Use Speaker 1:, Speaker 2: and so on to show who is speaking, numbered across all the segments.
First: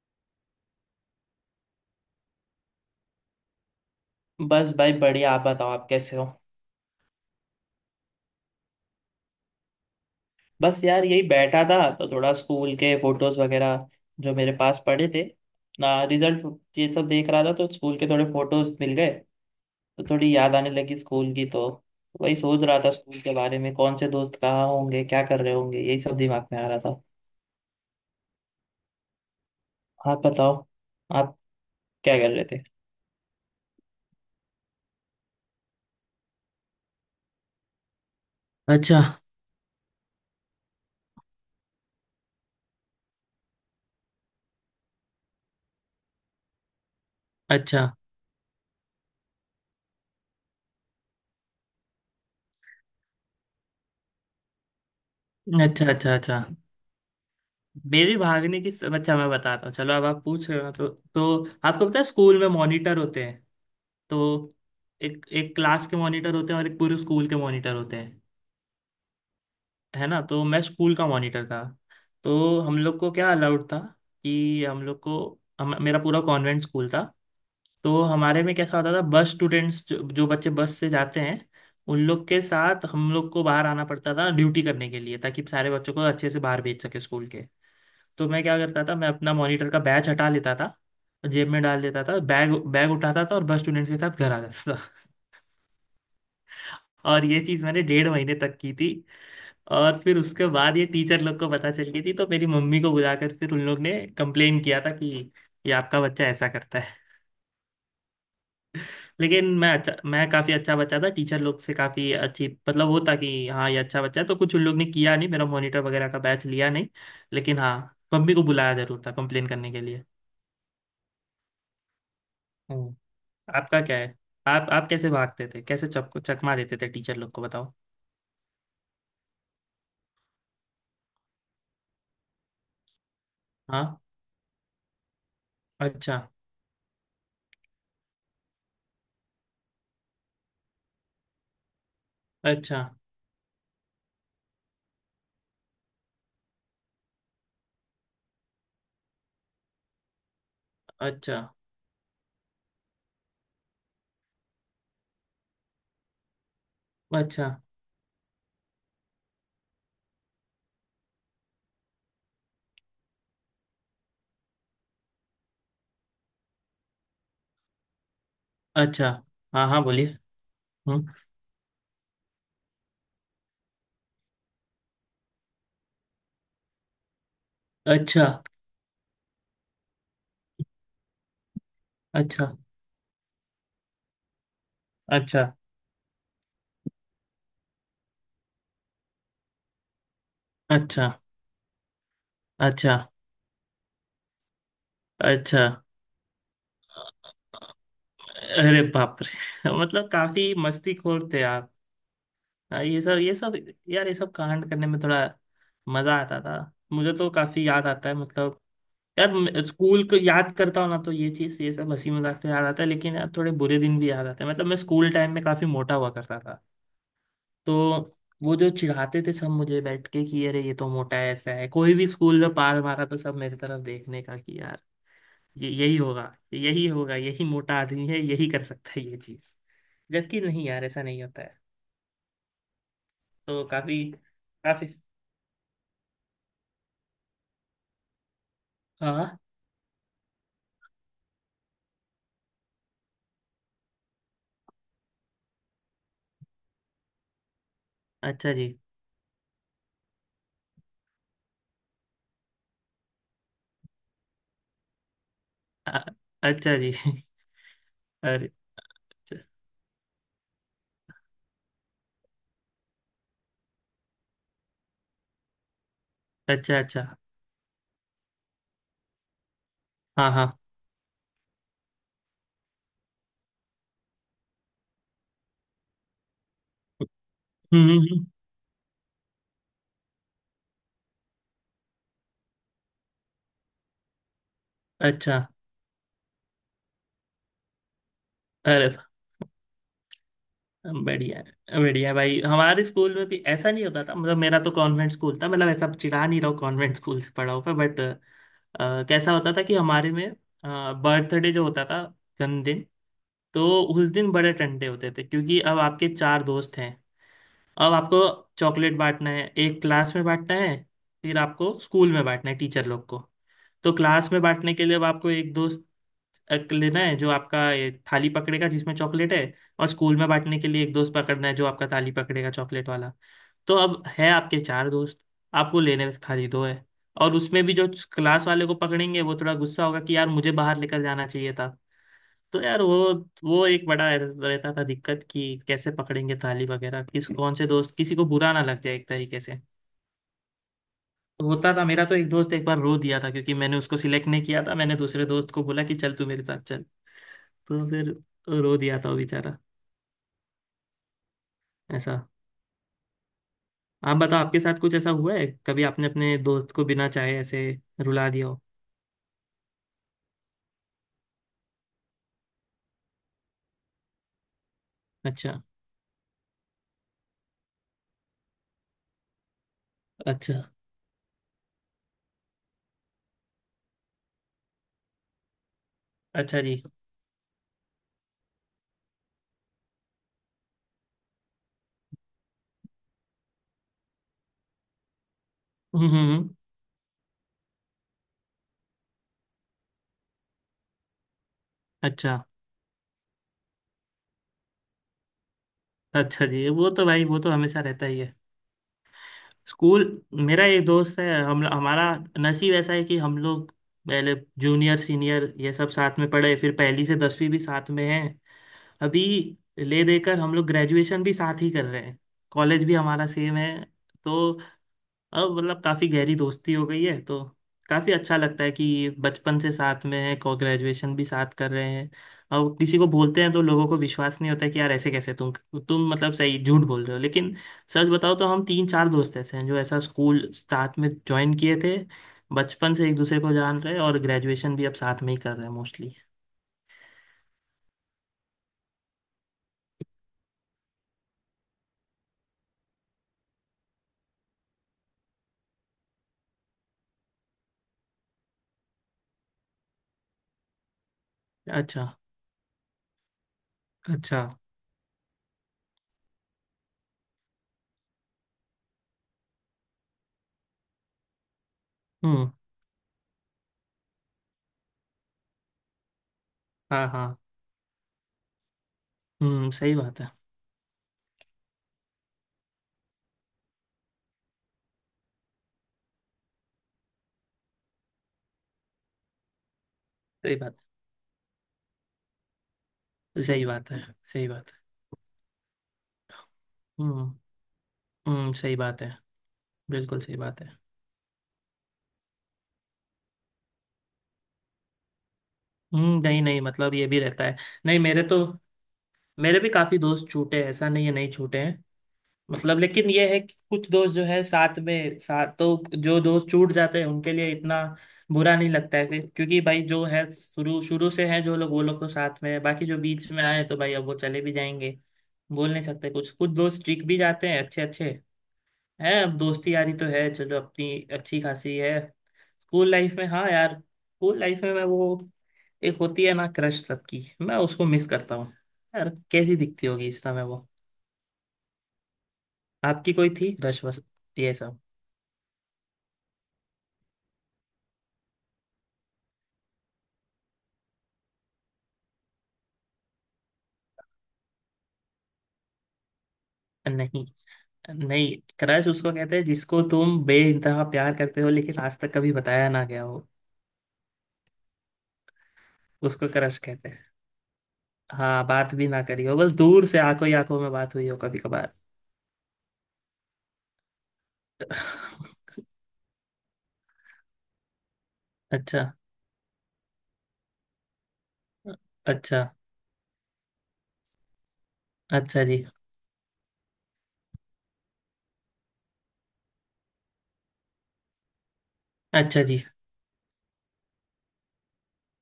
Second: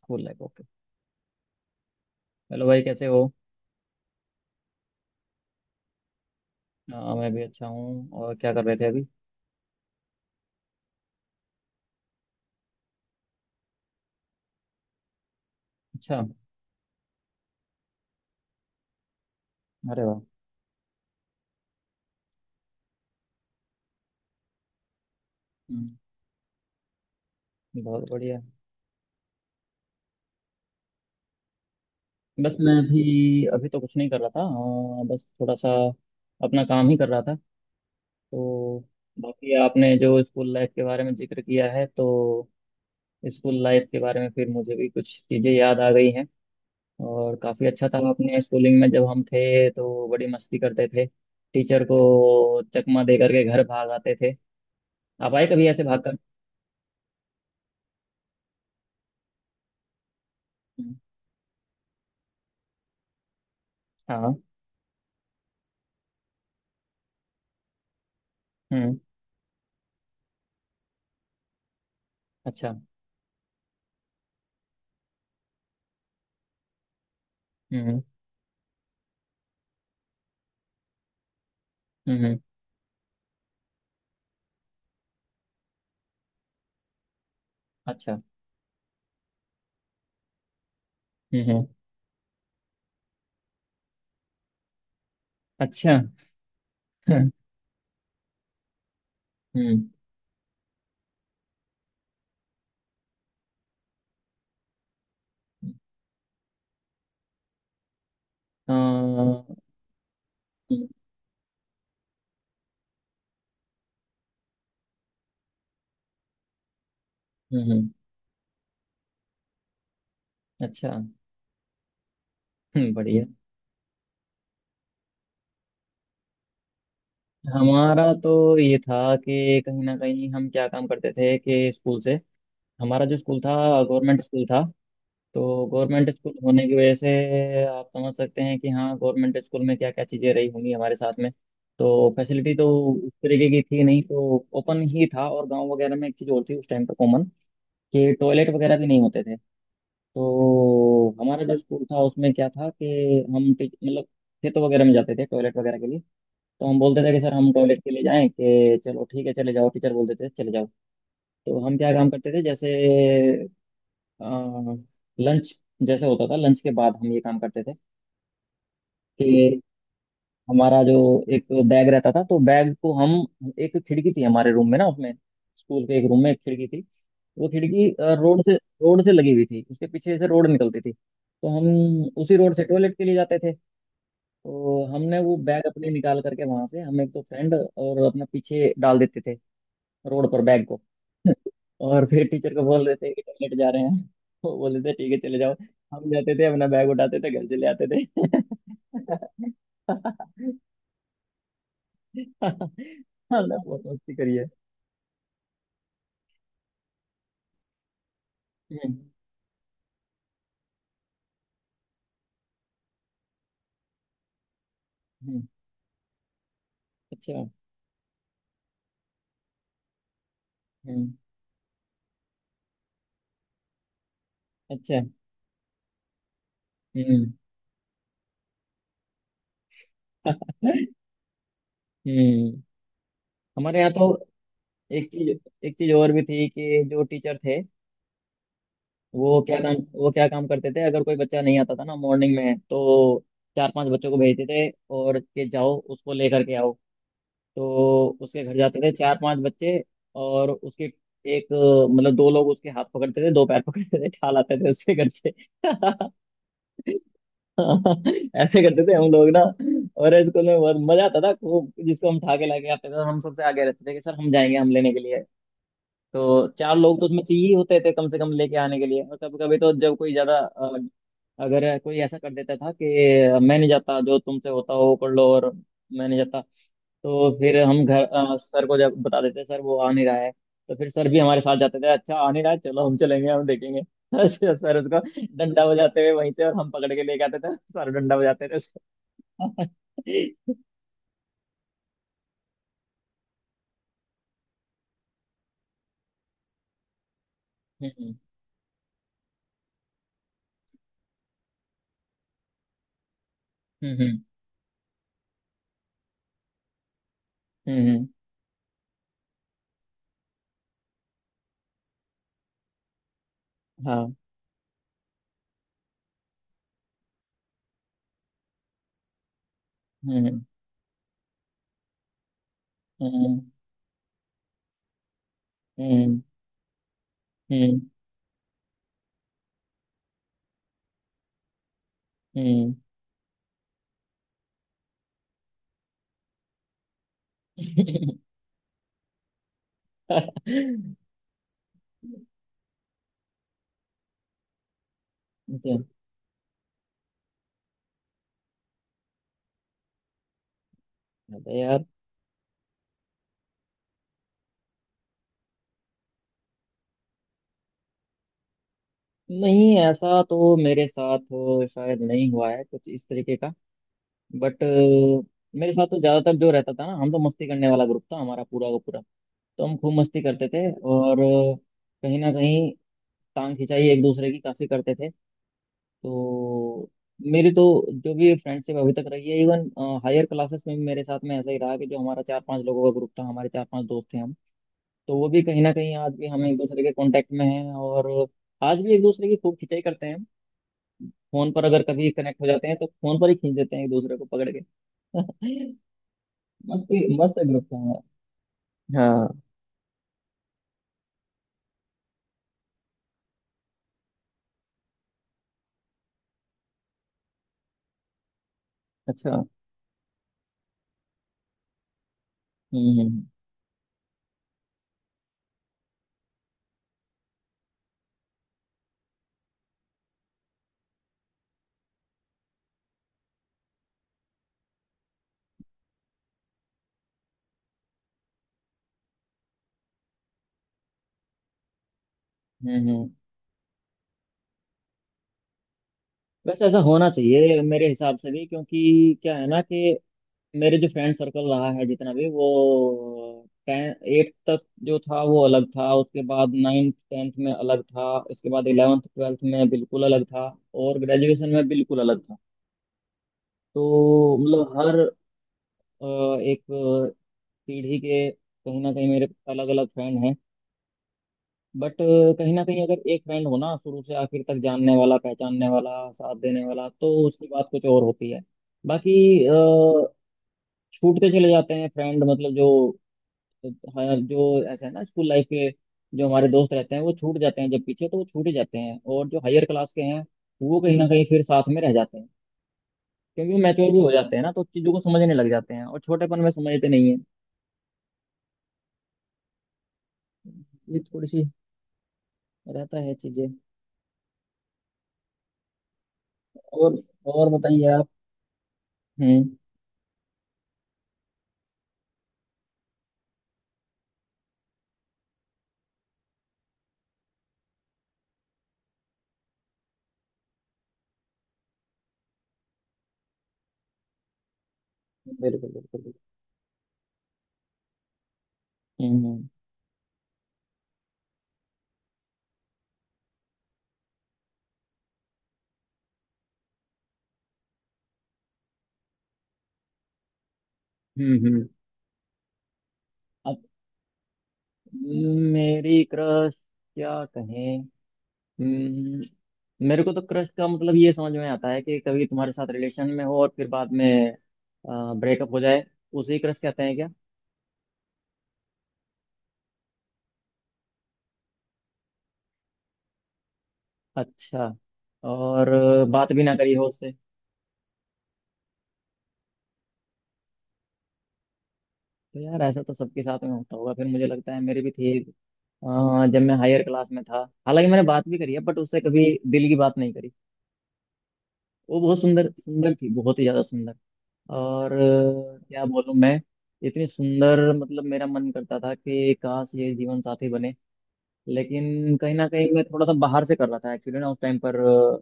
Speaker 1: School life, okay. Hello भाई, कैसे हो?
Speaker 2: बस भाई बढ़िया। आप बताओ आप कैसे हो।
Speaker 1: मैं भी अच्छा हूँ। और क्या कर रहे थे अभी?
Speaker 2: बस यार यही बैठा था तो थोड़ा स्कूल के फोटोज वगैरह जो मेरे पास पड़े थे ना,
Speaker 1: अच्छा।
Speaker 2: रिजल्ट ये सब देख रहा था तो स्कूल के थोड़े फोटोज मिल गए।
Speaker 1: अरे
Speaker 2: तो
Speaker 1: वाह।
Speaker 2: थोड़ी याद आने लगी स्कूल की। तो वही सोच रहा था स्कूल के बारे में, कौन से दोस्त कहाँ होंगे, क्या कर रहे होंगे,
Speaker 1: हम्म,
Speaker 2: यही सब दिमाग में आ रहा था।
Speaker 1: बहुत बढ़िया।
Speaker 2: आप बताओ, आप क्या कर रहे
Speaker 1: बस
Speaker 2: थे।
Speaker 1: मैं भी अभी तो कुछ नहीं कर रहा था, बस थोड़ा सा अपना काम ही कर रहा था तो।
Speaker 2: अच्छा,
Speaker 1: बाकी आपने जो स्कूल लाइफ के बारे में जिक्र किया है, तो स्कूल लाइफ के बारे में फिर मुझे भी कुछ चीज़ें याद आ गई हैं। और काफ़ी अच्छा
Speaker 2: अच्छा,
Speaker 1: था, अपने स्कूलिंग में जब हम थे तो बड़ी मस्ती करते थे। टीचर को चकमा दे करके घर भाग आते थे। आप आए कभी ऐसे
Speaker 2: अच्छा।
Speaker 1: भाग
Speaker 2: अच्छा,
Speaker 1: कर?
Speaker 2: अच्छा, मेरे भागने की सब अच्छा मैं बताता हूँ। चलो, अब आप पूछ रहे हो ना, तो आपको पता है स्कूल में मॉनिटर होते हैं।
Speaker 1: हाँ।
Speaker 2: तो एक एक क्लास के मॉनिटर होते हैं और एक पूरे स्कूल के मॉनिटर होते हैं।
Speaker 1: हम्म।
Speaker 2: है ना, तो मैं स्कूल का मॉनिटर था। तो
Speaker 1: अच्छा।
Speaker 2: हम लोग को क्या अलाउड था कि हम लोग को मेरा पूरा कॉन्वेंट स्कूल था। तो
Speaker 1: हम्म।
Speaker 2: हमारे में कैसा होता था, बस स्टूडेंट्स जो बच्चे बस से जाते हैं उन लोग
Speaker 1: हम्म।
Speaker 2: के साथ हम लोग को बाहर आना पड़ता था ड्यूटी करने के लिए, ताकि सारे बच्चों को अच्छे से बाहर भेज सके स्कूल के।
Speaker 1: अच्छा।
Speaker 2: तो मैं क्या करता था, मैं अपना मॉनिटर का बैच हटा लेता था, जेब
Speaker 1: हम्म,
Speaker 2: में डाल लेता था, बैग बैग उठाता था और बस स्टूडेंट्स के साथ घर आ जाता।
Speaker 1: अच्छा।
Speaker 2: और
Speaker 1: हम्म,
Speaker 2: ये चीज मैंने 1.5 महीने तक की थी।
Speaker 1: हम्म,
Speaker 2: और फिर उसके बाद ये टीचर लोग को पता चल गई थी तो मेरी मम्मी को बुलाकर फिर उन लोग ने कंप्लेन किया था कि ये आपका बच्चा ऐसा करता है। लेकिन
Speaker 1: हम्म,
Speaker 2: मैं अच्छा, मैं काफ़ी अच्छा बच्चा था टीचर लोग से, काफ़ी अच्छी मतलब वो था कि हाँ ये अच्छा बच्चा है, तो कुछ उन लोग ने किया नहीं, मेरा मॉनिटर वगैरह का बैच लिया नहीं। लेकिन
Speaker 1: हम्म,
Speaker 2: हाँ,
Speaker 1: हम्म,
Speaker 2: मम्मी को बुलाया जरूर था कंप्लेन करने के लिए।
Speaker 1: अच्छा।
Speaker 2: हम्म।
Speaker 1: बढ़िया।
Speaker 2: आपका क्या है? आप कैसे भागते थे, कैसे चक चकमा देते थे टीचर लोग को, बताओ।
Speaker 1: हमारा तो ये था कि कहीं ना कहीं हम क्या काम करते थे कि स्कूल से। हमारा जो स्कूल था,
Speaker 2: हाँ।
Speaker 1: गवर्नमेंट स्कूल था। तो गवर्नमेंट
Speaker 2: अच्छा,
Speaker 1: स्कूल होने की वजह से आप समझ सकते हैं कि हाँ, गवर्नमेंट स्कूल में क्या क्या चीज़ें रही होंगी हमारे साथ में। तो फैसिलिटी तो
Speaker 2: अच्छा,
Speaker 1: उस तरीके की थी नहीं, तो ओपन ही था। और गांव वगैरह में एक चीज़ और थी उस टाइम पर कॉमन, कि टॉयलेट वगैरह भी नहीं होते थे। तो
Speaker 2: अच्छा।
Speaker 1: हमारा जो स्कूल था उसमें क्या था कि हम मतलब खेतों वगैरह में जाते थे टॉयलेट वगैरह के लिए। तो हम बोलते थे कि सर
Speaker 2: अच्छा,
Speaker 1: हम टॉयलेट के लिए जाएं, कि चलो ठीक है चले जाओ, टीचर बोलते थे चले जाओ। तो हम क्या काम करते थे जैसे लंच जैसे होता था, लंच के बाद हम ये काम करते
Speaker 2: अच्छा।
Speaker 1: थे।
Speaker 2: हाँ हाँ, बोलिए।
Speaker 1: हमारा जो
Speaker 2: हम्म।
Speaker 1: एक बैग रहता था तो बैग को हम, एक खिड़की थी हमारे रूम में ना उसमें, स्कूल के एक रूम में एक खिड़की थी। वो खिड़की अ,
Speaker 2: अच्छा,
Speaker 1: रोड से रोड से लगी हुई थी, उसके पीछे से रोड निकलती थी तो हम उसी
Speaker 2: अच्छा,
Speaker 1: रोड से टॉयलेट के लिए जाते थे। तो हमने वो
Speaker 2: अच्छा।
Speaker 1: बैग अपने निकाल करके वहां से हम, एक तो फ्रेंड और अपना, पीछे डाल देते थे रोड पर बैग को।
Speaker 2: अच्छा,
Speaker 1: और फिर टीचर को बोल
Speaker 2: अच्छा,
Speaker 1: देते कि टॉयलेट जा रहे हैं। वो बोलते थे ठीक है चले जाओ।
Speaker 2: अच्छा।
Speaker 1: हम जाते थे, अपना बैग उठाते थे, घर चले आते थे।
Speaker 2: अरे बाप रे मतलब काफी मस्तीखोर थे आप।
Speaker 1: हाँ
Speaker 2: हाँ, ये सब ये सब,
Speaker 1: लव, बहुत
Speaker 2: यार
Speaker 1: मस्ती
Speaker 2: ये सब
Speaker 1: करी है।
Speaker 2: कांड करने में थोड़ा मजा आता था। मुझे तो काफी याद आता है, मतलब
Speaker 1: हम्म,
Speaker 2: यार स्कूल को याद करता हूँ ना, तो ये चीज, ये सब हंसी मजाक तो याद आता है, लेकिन यार थोड़े बुरे दिन भी याद आते हैं। मतलब मैं स्कूल टाइम
Speaker 1: हम्म,
Speaker 2: में काफी मोटा हुआ करता था।
Speaker 1: अच्छा।
Speaker 2: तो वो जो चिढ़ाते थे सब मुझे बैठ के कि अरे ये तो
Speaker 1: हम्म,
Speaker 2: मोटा है, ऐसा है, कोई भी स्कूल में पास मारा तो सब मेरी तरफ देखने का कि यार
Speaker 1: अच्छा।
Speaker 2: ये यही होगा, यही होगा,
Speaker 1: हम्म,
Speaker 2: यही मोटा आदमी है, यही कर सकता है ये चीज। जबकि नहीं यार, ऐसा नहीं होता है।
Speaker 1: हम्म।
Speaker 2: तो
Speaker 1: हमारे यहाँ
Speaker 2: काफी,
Speaker 1: तो
Speaker 2: काफी।
Speaker 1: एक चीज एक चीज और भी थी कि जो टीचर थे,
Speaker 2: हाँ,
Speaker 1: वो क्या काम वो क्या काम करते थे अगर कोई बच्चा नहीं आता था ना मॉर्निंग में, तो चार पांच बच्चों को भेजते थे और कि जाओ उसको लेकर के आओ। तो उसके
Speaker 2: अच्छा
Speaker 1: घर
Speaker 2: जी।
Speaker 1: जाते थे चार पांच बच्चे। और उसके एक, मतलब दो लोग उसके हाथ पकड़ते थे, दो पैर पकड़ते थे, ठाल आते थे उसके घर से।
Speaker 2: अ- अच्छा जी अरे,
Speaker 1: ऐसे करते थे हम लोग ना। और स्कूल में बहुत मजा आता था, खूब। जिसको हम ठा के लाके आते थे, हम सबसे आगे रहते थे कि सर हम जाएंगे, हम लेने के लिए। तो चार
Speaker 2: अच्छा,
Speaker 1: लोग
Speaker 2: अच्छा,
Speaker 1: तो
Speaker 2: अच्छा।
Speaker 1: उसमें चाहिए होते थे कम से कम लेके आने के लिए। और कभी कभी तो जब कोई
Speaker 2: हाँ
Speaker 1: ज्यादा
Speaker 2: हाँ।
Speaker 1: अगर कोई ऐसा कर देता था कि मैं नहीं जाता, जो तुमसे होता हो वो कर लो और मैं नहीं जाता, तो फिर हम
Speaker 2: हम्म
Speaker 1: घर,
Speaker 2: हम्म, हम्म।
Speaker 1: सर को जब बता देते, सर वो आ नहीं रहा है। तो फिर सर भी हमारे साथ जाते थे, अच्छा आ नहीं रहा है, चलो हम चलेंगे, हम देखेंगे। अच्छा, सर उसको
Speaker 2: अच्छा।
Speaker 1: डंडा बजाते हुए वहीं से, और हम पकड़ के लेके आते थे, सर डंडा बजाते थे
Speaker 2: अरे
Speaker 1: उसको।
Speaker 2: बढ़िया है, बढ़िया भाई। हमारे स्कूल में भी ऐसा नहीं होता था, मतलब मेरा तो कॉन्वेंट स्कूल था, मतलब ऐसा चिढ़ा नहीं रहा हूँ, कॉन्वेंट स्कूल से पढ़ा हुआ, बट
Speaker 1: हम्म,
Speaker 2: कैसा होता था कि हमारे में बर्थडे जो होता था, जन्मदिन, तो उस
Speaker 1: हम्म,
Speaker 2: दिन बड़े टंटे होते थे क्योंकि अब आपके चार दोस्त हैं,
Speaker 1: हम्म,
Speaker 2: अब आपको चॉकलेट बांटना है, एक क्लास में बांटना है, फिर आपको स्कूल में बांटना है टीचर लोग को। तो
Speaker 1: हाँ,
Speaker 2: क्लास में बांटने के लिए अब आपको एक दोस्त लेना है जो आपका ये थाली पकड़ेगा जिसमें चॉकलेट है, और
Speaker 1: हम्म,
Speaker 2: स्कूल में
Speaker 1: हम्म,
Speaker 2: बांटने के लिए एक दोस्त पकड़ना है जो आपका थाली पकड़ेगा चॉकलेट वाला।
Speaker 1: हम्म,
Speaker 2: तो अब है आपके चार दोस्त, आपको लेने में
Speaker 1: हम्म,
Speaker 2: खाली दो है, और उसमें भी
Speaker 1: हम्म।
Speaker 2: जो क्लास वाले को पकड़ेंगे वो थोड़ा गुस्सा होगा कि यार मुझे बाहर लेकर जाना चाहिए था। तो
Speaker 1: हम्म।
Speaker 2: यार वो एक बड़ा रहता था दिक्कत कि कैसे पकड़ेंगे ताली वगैरह, किस कौन से दोस्त, किसी को बुरा ना लग जाए एक तरीके से। तो होता था, मेरा तो एक दोस्त एक बार रो दिया था क्योंकि मैंने उसको सिलेक्ट नहीं किया था, मैंने दूसरे दोस्त को
Speaker 1: तो
Speaker 2: बोला कि चल तू मेरे साथ चल। तो फिर रो दिया था वो बेचारा
Speaker 1: बात है यार।
Speaker 2: ऐसा। आप बताओ, आपके साथ कुछ ऐसा हुआ है कभी, आपने अपने दोस्त को बिना चाहे ऐसे रुला दिया हो?
Speaker 1: नहीं, ऐसा तो मेरे साथ शायद नहीं हुआ है कुछ इस तरीके का। बट
Speaker 2: अच्छा,
Speaker 1: मेरे साथ तो ज्यादातर जो रहता था ना, हम तो मस्ती करने वाला ग्रुप था हमारा पूरा का पूरा। तो हम खूब मस्ती करते
Speaker 2: अच्छा,
Speaker 1: थे, और कहीं ना कहीं टांग खिंचाई एक दूसरे की काफी करते थे।
Speaker 2: अच्छा जी।
Speaker 1: तो मेरी तो जो भी फ्रेंडशिप अभी तक रही है, इवन हायर क्लासेस में भी मेरे साथ में ऐसा ही रहा कि जो हमारा चार पांच लोगों का ग्रुप था, हमारे चार पांच दोस्त थे हम, तो वो भी कहीं ना कहीं
Speaker 2: हम्म
Speaker 1: आज भी
Speaker 2: हम्म
Speaker 1: हम
Speaker 2: हम्म,
Speaker 1: एक दूसरे के कांटेक्ट में हैं। और आज भी एक दूसरे की खूब खिंचाई करते हैं। फोन पर अगर कभी
Speaker 2: अच्छा।
Speaker 1: कनेक्ट हो जाते हैं तो फोन पर ही खींच देते हैं एक दूसरे को पकड़ के।
Speaker 2: अच्छा जी,
Speaker 1: मस्त,
Speaker 2: वो तो भाई
Speaker 1: मस्त
Speaker 2: वो तो
Speaker 1: ग्रुप था
Speaker 2: हमेशा रहता ही
Speaker 1: हमारा।
Speaker 2: है।
Speaker 1: हाँ।
Speaker 2: स्कूल, मेरा एक दोस्त है, हम हमारा नसीब ऐसा है कि हम लोग पहले जूनियर सीनियर ये सब साथ में पढ़े, फिर पहली से 10वीं भी साथ में है, अभी
Speaker 1: अच्छा।
Speaker 2: ले देकर हम लोग ग्रेजुएशन भी साथ ही कर रहे हैं, कॉलेज भी
Speaker 1: हम्म, हम्म,
Speaker 2: हमारा सेम है। तो अब मतलब काफ़ी गहरी दोस्ती हो गई है, तो काफ़ी अच्छा लगता है कि बचपन से साथ में है को ग्रेजुएशन भी साथ कर रहे हैं। और किसी को बोलते हैं तो लोगों को विश्वास नहीं होता है कि यार ऐसे कैसे तुम मतलब सही झूठ बोल रहे हो, लेकिन सच बताओ तो हम तीन चार दोस्त ऐसे हैं जो ऐसा स्कूल साथ में ज्वाइन किए थे,
Speaker 1: हम्म,
Speaker 2: बचपन से एक दूसरे को जान रहे हैं और ग्रेजुएशन भी अब साथ में ही कर रहे हैं मोस्टली।
Speaker 1: वैसे ऐसा होना चाहिए मेरे हिसाब से भी, क्योंकि क्या है ना कि मेरे जो फ्रेंड सर्कल रहा है जितना भी, वो टेन एट्थ तक जो था वो अलग था, उसके बाद नाइन्थ 10th में अलग था, उसके बाद 11th 12th में बिल्कुल अलग था, और ग्रेजुएशन में बिल्कुल
Speaker 2: अच्छा,
Speaker 1: अलग था। तो
Speaker 2: अच्छा।
Speaker 1: मतलब हर एक पीढ़ी के कहीं ना कहीं मेरे अलग अलग फ्रेंड हैं। बट
Speaker 2: हम्म।
Speaker 1: कहीं ना कहीं अगर एक फ्रेंड हो ना, शुरू से आखिर तक जानने वाला, पहचानने वाला, साथ देने वाला,
Speaker 2: हाँ
Speaker 1: तो
Speaker 2: हाँ।
Speaker 1: उसकी बात कुछ और होती है। बाकी
Speaker 2: सही बात है।
Speaker 1: छूटते चले जाते हैं फ्रेंड, मतलब जो, हाँ, जो ऐसा है ना, स्कूल लाइफ के जो हमारे दोस्त रहते हैं वो छूट जाते हैं, जब पीछे तो वो छूट ही जाते हैं। और जो हायर क्लास के हैं
Speaker 2: सही बात
Speaker 1: वो कहीं ना कहीं फिर साथ में रह जाते हैं,
Speaker 2: है,
Speaker 1: क्योंकि वो
Speaker 2: सही
Speaker 1: मैच्योर
Speaker 2: बात
Speaker 1: भी
Speaker 2: है,
Speaker 1: हो जाते हैं
Speaker 2: सही
Speaker 1: ना, तो
Speaker 2: बात है।
Speaker 1: चीज़ों को समझने लग जाते हैं, और छोटेपन में समझते नहीं है।
Speaker 2: हम्म हम्म, सही बात है, बिल्कुल सही बात है।
Speaker 1: ये थोड़ी सी रहता है चीज़ें।
Speaker 2: हम्म, नहीं नहीं, मतलब
Speaker 1: और
Speaker 2: ये भी रहता
Speaker 1: और
Speaker 2: है।
Speaker 1: बताइए
Speaker 2: नहीं
Speaker 1: आप।
Speaker 2: मेरे तो,
Speaker 1: हम्म।
Speaker 2: मेरे भी काफी दोस्त छूटे हैं, ऐसा नहीं है नहीं छूटे हैं। मतलब लेकिन ये है कि कुछ दोस्त जो है साथ में साथ, तो जो दोस्त छूट जाते हैं उनके लिए इतना बुरा नहीं लगता है फिर, क्योंकि भाई जो है शुरू शुरू से है जो लोग, वो लोग तो साथ में है, बाकी जो बीच में आए तो भाई अब वो चले भी जाएंगे, बोल
Speaker 1: बिल्कुल,
Speaker 2: नहीं
Speaker 1: बिल्कुल,
Speaker 2: सकते।
Speaker 1: बिल्कुल।
Speaker 2: कुछ कुछ दोस्त चिक भी जाते हैं अच्छे अच्छे, हैं
Speaker 1: हम्म,
Speaker 2: अब
Speaker 1: हम्म,
Speaker 2: दोस्ती यारी तो है, चलो अपनी अच्छी खासी है। स्कूल लाइफ में, हाँ यार, स्कूल लाइफ में मैं वो, एक होती है ना क्रश सबकी, मैं उसको मिस करता हूँ। यार कैसी दिखती होगी इस समय वो।
Speaker 1: हम्म, हम्म।
Speaker 2: आपकी कोई थी
Speaker 1: अब
Speaker 2: क्रश, बस ये सब।
Speaker 1: मेरी क्रश, क्या कहें। हम्म, मेरे को तो क्रश का मतलब ये समझ में आता है कि कभी तुम्हारे साथ रिलेशन में हो और फिर बाद में ब्रेकअप हो जाए, उसे क्रश कहते हैं क्या?
Speaker 2: नहीं, नहीं, क्रश उसको कहते हैं जिसको तुम बेइंतहा प्यार करते हो लेकिन आज तक कभी बताया ना गया हो,
Speaker 1: अच्छा। और
Speaker 2: उसको
Speaker 1: बात भी ना
Speaker 2: क्रश
Speaker 1: करी हो
Speaker 2: कहते हैं।
Speaker 1: उससे।
Speaker 2: हाँ, बात भी ना करी हो, बस दूर से आंखों ही आंखों में बात हुई हो कभी कभार।
Speaker 1: तो यार ऐसा तो सबके साथ में होता होगा फिर, मुझे लगता है मेरी भी थी, जब मैं हायर क्लास में था। हालांकि मैंने बात भी करी है, बट
Speaker 2: अच्छा,
Speaker 1: उससे कभी दिल की बात नहीं करी। वो बहुत
Speaker 2: अच्छा।
Speaker 1: सुंदर सुंदर थी, बहुत ही ज्यादा सुंदर। और
Speaker 2: अच्छा जी।
Speaker 1: क्या बोलूं मैं, इतनी सुंदर, मतलब मेरा मन करता था कि काश ये जीवन साथी बने। लेकिन कहीं
Speaker 2: अच्छा
Speaker 1: ना
Speaker 2: जी।
Speaker 1: कहीं मैं थोड़ा सा बाहर से कर रहा था एक्चुअली ना, उस टाइम पर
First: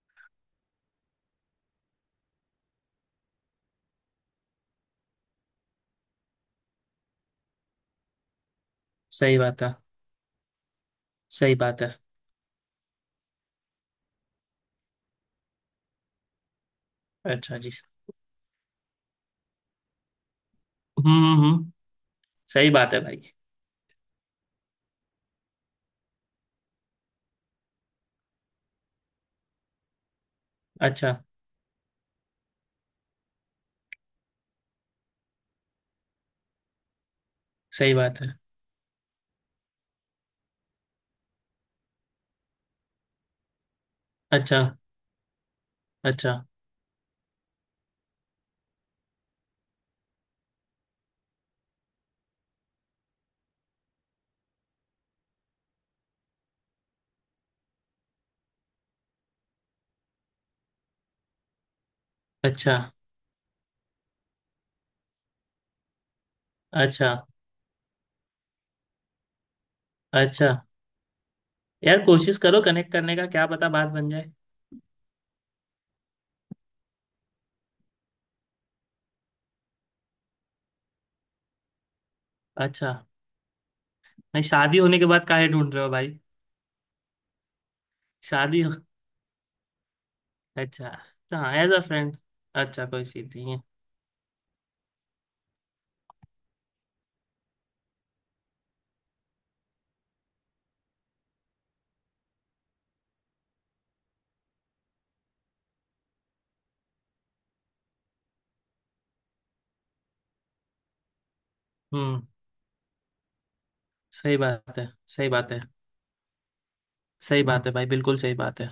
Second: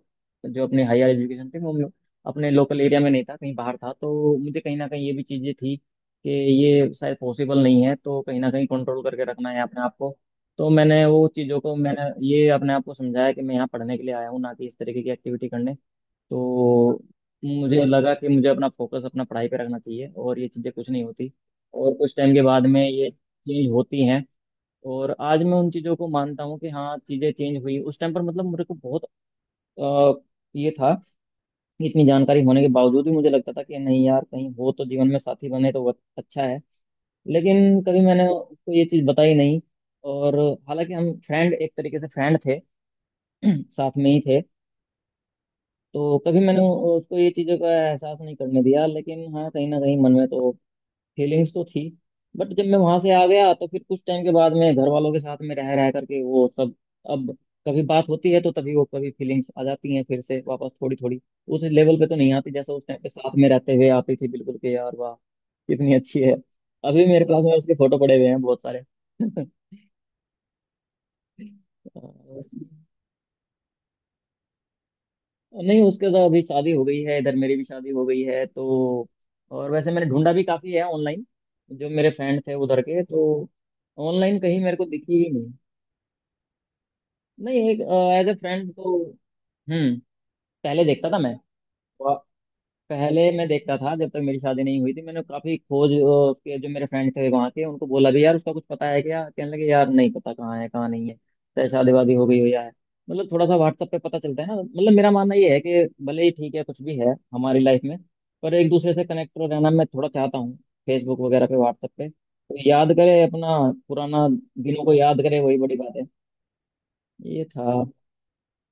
Speaker 1: जो अपनी हायर एजुकेशन थी, वो मैं अपने लोकल एरिया में नहीं था, कहीं बाहर था। तो मुझे कहीं ना कहीं ये भी चीज़ें थी कि ये शायद पॉसिबल नहीं है, तो कहीं ना कहीं कंट्रोल करके
Speaker 2: सही
Speaker 1: रखना है
Speaker 2: बात है,
Speaker 1: अपने आप को। तो मैंने वो
Speaker 2: सही
Speaker 1: चीज़ों को,
Speaker 2: बात है।
Speaker 1: मैंने ये अपने आप को समझाया कि मैं यहाँ पढ़ने के लिए आया हूँ, ना कि इस तरीके की एक्टिविटी करने। तो
Speaker 2: अच्छा जी।
Speaker 1: मुझे लगा कि मुझे अपना फोकस अपना पढ़ाई पे रखना चाहिए, और ये चीज़ें कुछ नहीं होती।
Speaker 2: हम्म।
Speaker 1: और कुछ टाइम के बाद
Speaker 2: सही
Speaker 1: में
Speaker 2: बात है
Speaker 1: ये
Speaker 2: भाई।
Speaker 1: चेंज होती हैं। और आज मैं उन चीज़ों को मानता हूँ कि हाँ, चीज़ें चेंज हुई। उस टाइम पर मतलब मेरे को बहुत अ, ये था
Speaker 2: अच्छा।
Speaker 1: कि इतनी जानकारी होने के बावजूद भी मुझे लगता था कि नहीं यार, कहीं हो तो जीवन में साथी बने तो बहुत अच्छा है। लेकिन
Speaker 2: सही
Speaker 1: कभी
Speaker 2: बात
Speaker 1: मैंने
Speaker 2: है।
Speaker 1: उसको ये चीज़ बताई नहीं। और हालांकि हम फ्रेंड, एक तरीके से फ्रेंड थे, साथ में ही थे।
Speaker 2: अच्छा,
Speaker 1: तो
Speaker 2: अच्छा,
Speaker 1: कभी मैंने उसको ये चीज़ों का एहसास नहीं करने दिया, लेकिन हाँ कहीं ना कहीं मन में तो फीलिंग्स तो थी। बट जब मैं वहां से आ गया तो फिर कुछ टाइम के बाद, मैं घर वालों के साथ में रह रह करके वो सब। अब कभी बात होती है तो तभी वो कभी फीलिंग्स आ जाती हैं फिर से वापस, थोड़ी थोड़ी। उस लेवल पे तो नहीं आती जैसे
Speaker 2: अच्छा,
Speaker 1: उस टाइम पे साथ में रहते हुए आती थी बिल्कुल, कि यार वाह कितनी अच्छी है। अभी
Speaker 2: अच्छा,
Speaker 1: मेरे पास में उसके फोटो पड़े हुए हैं बहुत सारे।
Speaker 2: अच्छा।
Speaker 1: अ,
Speaker 2: यार कोशिश करो कनेक्ट करने का, क्या पता बात बन जाए।
Speaker 1: नहीं, उसके तो अभी शादी हो गई है, इधर मेरी भी शादी हो गई है तो। और वैसे मैंने ढूंढा भी काफी है ऑनलाइन, जो मेरे फ्रेंड थे उधर
Speaker 2: अच्छा।
Speaker 1: के, तो ऑनलाइन
Speaker 2: नहीं,
Speaker 1: कहीं मेरे
Speaker 2: शादी
Speaker 1: को
Speaker 2: होने के
Speaker 1: दिखी
Speaker 2: बाद
Speaker 1: ही
Speaker 2: काहे
Speaker 1: नहीं।
Speaker 2: ढूंढ रहे हो भाई?
Speaker 1: नहीं, एक, एज ए
Speaker 2: शादी
Speaker 1: फ्रेंड
Speaker 2: हो।
Speaker 1: तो। हम्म। पहले
Speaker 2: अच्छा।
Speaker 1: देखता था मैं,
Speaker 2: हाँ, एज अ फ्रेंड। अच्छा, कोई
Speaker 1: पहले मैं
Speaker 2: सीधी है?
Speaker 1: देखता था जब तक मेरी शादी नहीं हुई थी, मैंने काफी खोज, उसके जो मेरे फ्रेंड थे वहाँ के, उनको बोला भी यार उसका कुछ पता है क्या, कहने लगे यार नहीं पता कहाँ है कहाँ नहीं है, चाहे शादी वादी हो गई हो या है। मतलब थोड़ा सा WhatsApp पे पता चलता है ना, मतलब मेरा मानना ये है कि भले ही ठीक है कुछ भी है हमारी लाइफ में, पर एक दूसरे से कनेक्ट रहना मैं थोड़ा चाहता हूँ। फेसबुक वगैरह पे, WhatsApp पे
Speaker 2: हम्म।
Speaker 1: तो याद करे, अपना पुराना
Speaker 2: सही बात
Speaker 1: दिनों
Speaker 2: है।
Speaker 1: को याद
Speaker 2: सही
Speaker 1: करे,
Speaker 2: बात
Speaker 1: वही
Speaker 2: है।
Speaker 1: बड़ी बात है।
Speaker 2: सही
Speaker 1: ये था।
Speaker 2: बात है भाई, बिल्कुल सही बात है।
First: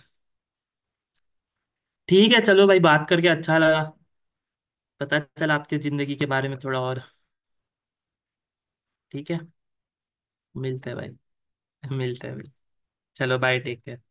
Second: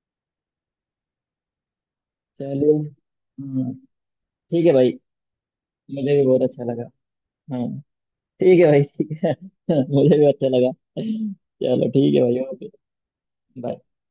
Speaker 2: ठीक है, चलो
Speaker 1: चलिए,
Speaker 2: भाई, बात करके अच्छा लगा।
Speaker 1: ठीक है भाई।
Speaker 2: पता चला आपकी जिंदगी
Speaker 1: मुझे भी
Speaker 2: के
Speaker 1: बहुत
Speaker 2: बारे में
Speaker 1: अच्छा
Speaker 2: थोड़ा
Speaker 1: लगा।
Speaker 2: और।
Speaker 1: हाँ, ठीक है भाई, ठीक
Speaker 2: ठीक
Speaker 1: है।
Speaker 2: है,
Speaker 1: मुझे भी अच्छा लगा।
Speaker 2: मिलते हैं भाई।
Speaker 1: चलो
Speaker 2: मिलते
Speaker 1: ठीक है
Speaker 2: हैं
Speaker 1: भाई,
Speaker 2: मिलते हैं।
Speaker 1: ओके।
Speaker 2: चलो बाय,
Speaker 1: बाय।
Speaker 2: ठीक है।